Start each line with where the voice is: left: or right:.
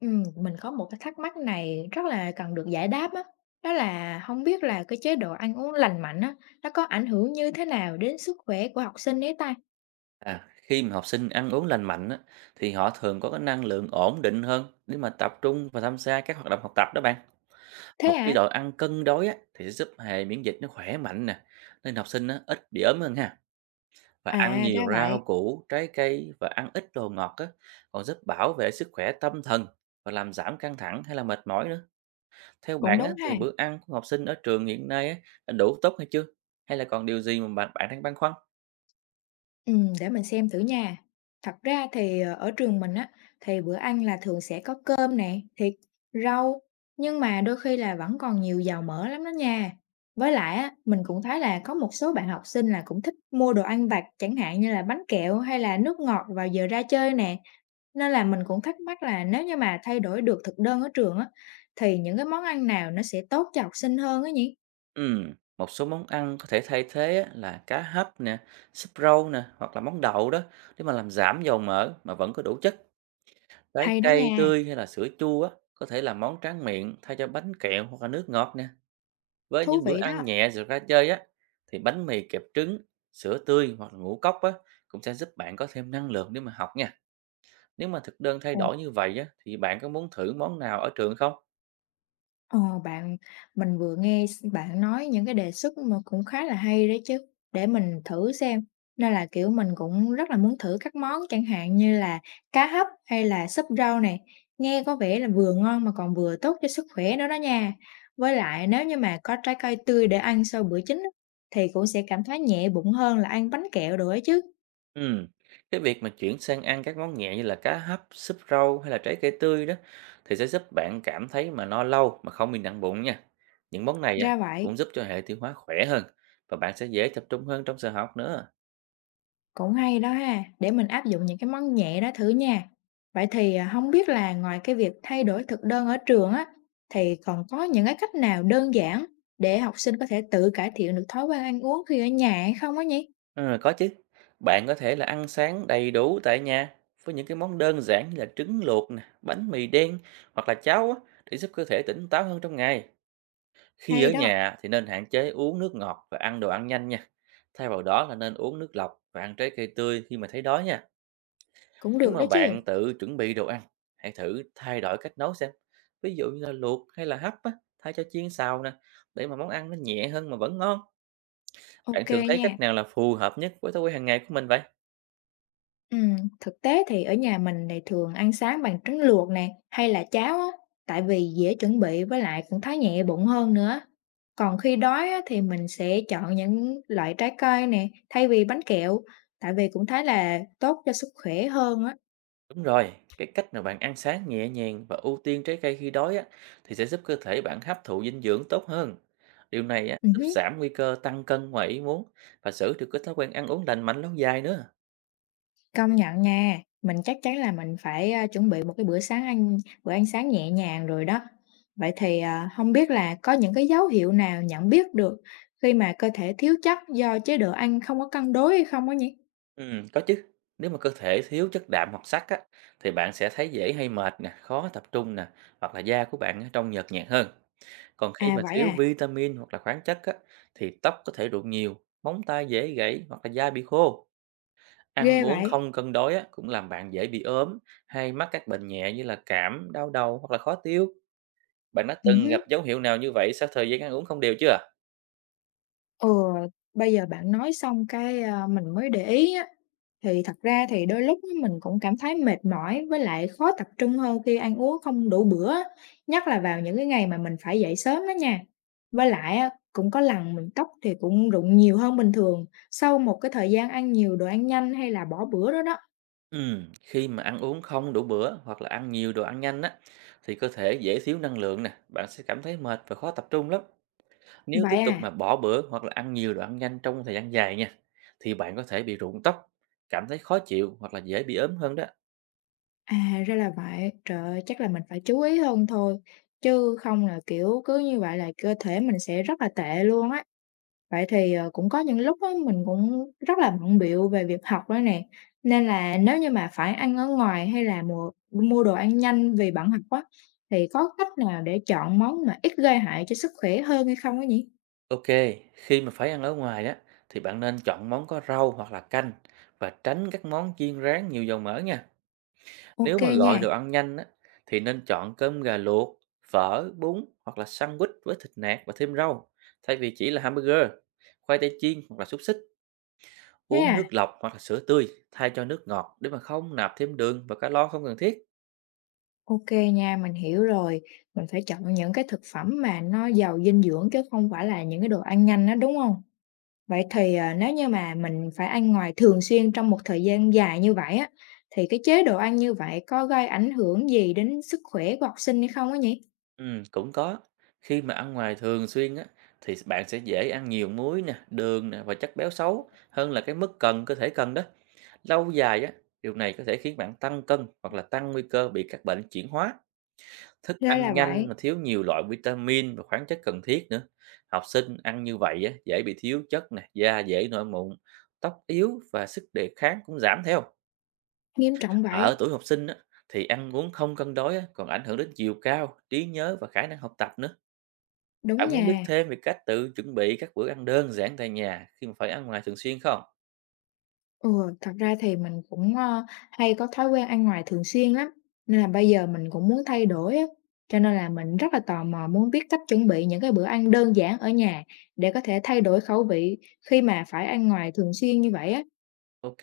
left: Mình có một cái thắc mắc này rất là cần được giải đáp á, đó là không biết là cái chế độ ăn uống lành mạnh á, nó có ảnh hưởng như thế nào đến sức khỏe của học sinh ấy ta?
right: À, khi mà học sinh ăn uống lành mạnh á, thì họ thường có cái năng lượng ổn định hơn để mà tập trung và tham gia các hoạt động học tập đó bạn.
left: Thế
right: Một cái
left: à?
right: đồ ăn cân đối á, thì sẽ giúp hệ miễn dịch nó khỏe mạnh nè, nên học sinh á, ít bị ốm hơn ha. Và ăn
left: À, ra
right: nhiều rau
left: vậy,
right: củ, trái cây và ăn ít đồ ngọt á, còn giúp bảo vệ sức khỏe tâm thần và làm giảm căng thẳng hay là mệt mỏi nữa. Theo
left: cũng
right: bạn
left: đúng
right: á,
left: ha.
right: thì bữa ăn của học sinh ở trường hiện nay á, đã đủ tốt hay chưa? Hay là còn điều gì mà bạn bạn đang băn khoăn?
left: Ừ, để mình xem thử nha. Thật ra thì, ở trường mình á, thì bữa ăn là thường sẽ có cơm nè, thịt, rau, nhưng mà đôi khi là vẫn còn nhiều dầu mỡ lắm đó nha. Với lại á, mình cũng thấy là có một số bạn học sinh là cũng thích mua đồ ăn vặt, chẳng hạn như là bánh kẹo hay là nước ngọt vào giờ ra chơi nè. Nên là mình cũng thắc mắc là nếu như mà thay đổi được thực đơn ở trường á, thì những cái món ăn nào nó sẽ tốt cho học sinh hơn á nhỉ?
right: Ừm, một số món ăn có thể thay thế á, là cá hấp nè, súp rau nè hoặc là món đậu đó, để mà làm giảm dầu mỡ mà vẫn có đủ chất. Trái
left: Hay đó
right: cây
left: nha,
right: tươi hay là sữa chua á, có thể là món tráng miệng thay cho bánh kẹo hoặc là nước ngọt nè. Với
left: thú
right: những bữa
left: vị đó.
right: ăn nhẹ rồi ra chơi á, thì bánh mì kẹp trứng, sữa tươi hoặc là ngũ cốc á, cũng sẽ giúp bạn có thêm năng lượng để mà học nha. Nếu mà thực đơn thay đổi như vậy á, thì bạn có muốn thử món nào ở trường không?
left: Ờ, bạn mình vừa nghe bạn nói những cái đề xuất mà cũng khá là hay đấy chứ, để mình thử xem. Nên là, kiểu, mình cũng rất là muốn thử các món chẳng hạn như là cá hấp hay là súp rau này nghe có vẻ là vừa ngon mà còn vừa tốt cho sức khỏe nữa đó nha. Với lại nếu như mà có trái cây tươi để ăn sau bữa chính á, thì cũng sẽ cảm thấy nhẹ bụng hơn là ăn bánh kẹo đồ ấy chứ,
right: Ừm, cái việc mà chuyển sang ăn các món nhẹ như là cá hấp, súp rau hay là trái cây tươi đó, thì sẽ giúp bạn cảm thấy mà no lâu mà không bị nặng bụng nha. Những món này á,
left: ra vậy.
right: cũng giúp cho hệ tiêu hóa khỏe hơn và bạn sẽ dễ tập trung hơn trong giờ học nữa.
left: Cũng hay đó ha, để mình áp dụng những cái món nhẹ đó thử nha. Vậy thì không biết là ngoài cái việc thay đổi thực đơn ở trường á, thì còn có những cái cách nào đơn giản để học sinh có thể tự cải thiện được thói quen ăn uống khi ở nhà hay không á nhỉ?
right: Ừ, có chứ. Bạn có thể là ăn sáng đầy đủ tại nhà với những cái món đơn giản như là trứng luộc nè, bánh mì đen hoặc là cháo á, để giúp cơ thể tỉnh táo hơn trong ngày. Khi
left: Hay
right: ở
left: đó,
right: nhà thì nên hạn chế uống nước ngọt và ăn đồ ăn nhanh nha. Thay vào đó là nên uống nước lọc và ăn trái cây tươi khi mà thấy đói nha.
left: cũng
right: Nếu
left: được đó
right: mà
left: chứ.
right: bạn tự chuẩn bị đồ ăn, hãy thử thay đổi cách nấu xem. Ví dụ như là luộc hay là hấp á, thay cho chiên xào nè, để mà món ăn nó nhẹ hơn mà vẫn ngon. Bạn
left: Ok
right: thường thấy
left: nha.
right: cách nào là phù hợp nhất với thói quen hàng ngày của mình vậy?
left: Thực tế thì ở nhà mình thì thường ăn sáng bằng trứng luộc nè, hay là cháo á, tại vì dễ chuẩn bị với lại cũng thấy nhẹ bụng hơn nữa. Còn khi đói á, thì mình sẽ chọn những loại trái cây nè, thay vì bánh kẹo, tại vì cũng thấy là tốt cho sức khỏe hơn á.
right: Đúng rồi, cái cách mà bạn ăn sáng nhẹ nhàng và ưu tiên trái cây khi đói á, thì sẽ giúp cơ thể bạn hấp thụ dinh dưỡng tốt hơn. Điều này á,
left: Ừ
right: giúp
left: hứ.
right: giảm nguy cơ tăng cân ngoài ý muốn và giữ được cái thói quen ăn uống lành mạnh lâu dài nữa.
left: Công nhận nha, mình chắc chắn là mình phải, chuẩn bị một cái bữa ăn sáng nhẹ nhàng rồi đó. Vậy thì, hông biết là có những cái dấu hiệu nào nhận biết được khi mà cơ thể thiếu chất do chế độ ăn không có cân đối hay không á nhỉ?
right: Có chứ. Nếu mà cơ thể thiếu chất đạm hoặc sắt á, thì bạn sẽ thấy dễ hay mệt nè, khó tập trung nè, hoặc là da của bạn á, trông nhợt nhạt hơn. Còn khi
left: À,
right: mà
left: vậy
right: thiếu
left: à,
right: vitamin hoặc là khoáng chất á, thì tóc có thể rụng nhiều, móng tay dễ gãy hoặc là da bị khô. Ăn
left: ghê
right: uống
left: vậy!
right: không cân đối á, cũng làm bạn dễ bị ốm hay mắc các bệnh nhẹ như là cảm, đau đầu hoặc là khó tiêu. Bạn đã từng
left: Ừm
right: gặp dấu hiệu nào như vậy sau thời gian ăn uống không đều chưa ạ?
left: Ừ, bây giờ bạn nói xong cái, mình mới để ý á, thì thật ra thì đôi lúc á mình cũng cảm thấy mệt mỏi với lại khó tập trung hơn khi ăn uống không đủ bữa á, nhất là vào những cái ngày mà mình phải dậy sớm đó nha. Với lại á, cũng có lần mình tóc thì cũng rụng nhiều hơn bình thường, sau một cái thời gian ăn nhiều đồ ăn nhanh hay là bỏ bữa đó đó.
right: Khi mà ăn uống không đủ bữa hoặc là ăn nhiều đồ ăn nhanh á, thì cơ thể dễ thiếu năng lượng nè, bạn sẽ cảm thấy mệt và khó tập trung lắm. Nếu tiếp
left: Vậy
right: tục mà
left: à?
right: bỏ bữa hoặc là ăn nhiều đồ ăn nhanh trong thời gian dài nha, thì bạn có thể bị rụng tóc, cảm thấy khó chịu hoặc là dễ bị ốm hơn đó.
left: À, ra là vậy. Trời ơi, chắc là mình phải chú ý hơn thôi, chứ không là, kiểu, cứ như vậy là cơ thể mình sẽ rất là tệ luôn á. Vậy thì, cũng có những lúc á mình cũng rất là bận bịu về việc học nữa nè, nên là nếu như mà phải ăn ở ngoài hay là mùa mua đồ ăn nhanh vì bận học á, thì có cách nào để chọn món mà ít gây hại cho sức khỏe hơn hay không ấy nhỉ?
right: Ok, khi mà phải ăn ở ngoài á, thì bạn nên chọn món có rau hoặc là canh và tránh các món chiên rán nhiều dầu mỡ nha.
left: Ok
right: Nếu mà
left: nha,
right: gọi đồ ăn nhanh á, thì nên chọn cơm gà luộc, phở, bún hoặc là sandwich với thịt nạc và thêm rau, thay vì chỉ là hamburger, khoai tây chiên hoặc là xúc xích.
left: thế
right: Uống nước
left: à?
right: lọc hoặc là sữa tươi thay cho nước ngọt để mà không nạp thêm đường và calo không cần thiết.
left: Ok nha, mình hiểu rồi, mình phải chọn những cái thực phẩm mà nó giàu dinh dưỡng chứ không phải là những cái đồ ăn nhanh đó đúng không? Vậy thì, nếu như mà mình phải ăn ngoài thường xuyên trong một thời gian dài như vậy á, thì cái chế độ ăn như vậy có gây ảnh hưởng gì đến sức khỏe của học sinh hay không á nhỉ?
right: Ừ, cũng có. Khi mà ăn ngoài thường xuyên á, thì bạn sẽ dễ ăn nhiều muối nè, đường nè và chất béo xấu hơn là cái mức cần cơ thể cần đó. Lâu dài á, điều này có thể khiến bạn tăng cân hoặc là tăng nguy cơ bị các bệnh chuyển hóa. Thức
left: Ra là
right: ăn nhanh
left: vậy,
right: mà thiếu nhiều loại vitamin và khoáng chất cần thiết nữa. Học sinh ăn như vậy á, dễ bị thiếu chất nè, da dễ nổi mụn, tóc yếu và sức đề kháng cũng giảm theo.
left: nghiêm trọng
right: Ở
left: vậy,
right: tuổi học sinh á, thì ăn uống không cân đối á, còn ảnh hưởng đến chiều cao, trí nhớ và khả năng học tập nữa.
left: đúng
right: Bạn muốn biết
left: nha.
right: thêm về cách tự chuẩn bị các bữa ăn đơn giản tại nhà khi mà phải ăn ngoài thường xuyên không?
left: Ừ, thật ra thì mình cũng, hay có thói quen ăn ngoài thường xuyên lắm, nên là bây giờ mình cũng muốn thay đổi á, cho nên là mình rất là tò mò muốn biết cách chuẩn bị những cái bữa ăn đơn giản ở nhà để có thể thay đổi khẩu vị khi mà phải ăn ngoài thường xuyên như vậy á.
right: Ok,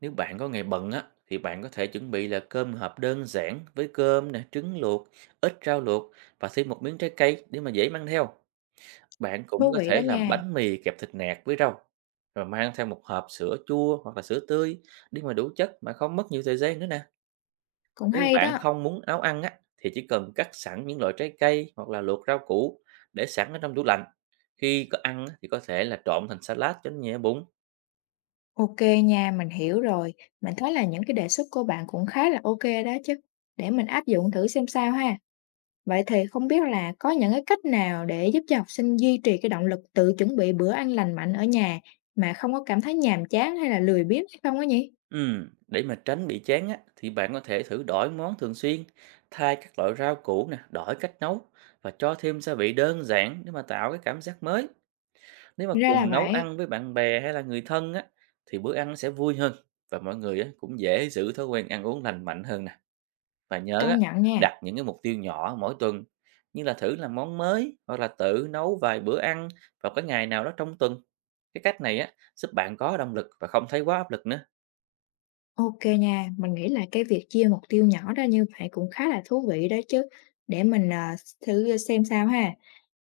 right: nếu bạn có ngày bận á, thì bạn có thể chuẩn bị là cơm hộp đơn giản với cơm nè, trứng luộc, ít rau luộc và thêm một miếng trái cây để mà dễ mang theo. Bạn cũng
left: Thú
right: có
left: vị đó
right: thể làm
left: nha,
right: bánh mì kẹp thịt nạc với rau rồi mang theo một hộp sữa chua hoặc là sữa tươi để mà đủ chất mà không mất nhiều thời gian nữa nè.
left: cũng
right: Nếu
left: hay
right: bạn
left: đó.
right: không muốn nấu ăn á, thì chỉ cần cắt sẵn những loại trái cây hoặc là luộc rau củ để sẵn ở trong tủ lạnh. Khi có ăn á, thì có thể là trộn thành salad cho nó nhẹ bụng.
left: OK nha, mình hiểu rồi. Mình thấy là những cái đề xuất của bạn cũng khá là OK đó chứ, để mình áp dụng thử xem sao ha. Vậy thì không biết là có những cái cách nào để giúp cho học sinh duy trì cái động lực tự chuẩn bị bữa ăn lành mạnh ở nhà mà không có cảm thấy nhàm chán hay là lười biếng hay không á nhỉ?
right: Để mà tránh bị chán á, thì bạn có thể thử đổi món thường xuyên, thay các loại rau củ nè, đổi cách nấu và cho thêm gia vị đơn giản để mà tạo cái cảm giác mới. Nếu mà
left: Ra là
right: cùng nấu
left: vậy,
right: ăn với bạn bè hay là người thân á, thì bữa ăn nó sẽ vui hơn và mọi người á, cũng dễ giữ thói quen ăn uống lành mạnh hơn nè. Và nhớ á,
left: công nhận nha.
right: đặt những cái mục tiêu nhỏ mỗi tuần như là thử làm món mới hoặc là tự nấu vài bữa ăn vào cái ngày nào đó trong tuần. Cái cách này á, giúp bạn có động lực và không thấy quá áp lực nữa.
left: OK nha, mình nghĩ là cái việc chia mục tiêu nhỏ ra như vậy cũng khá là thú vị đó chứ. Để mình thử xem sao ha.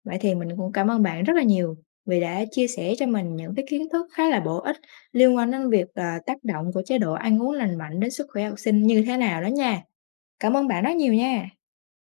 left: Vậy thì mình cũng cảm ơn bạn rất là nhiều vì đã chia sẻ cho mình những cái kiến thức khá là bổ ích liên quan đến việc, tác động của chế độ ăn uống lành mạnh đến sức khỏe học sinh như thế nào đó nha. Cảm ơn bạn rất nhiều nha.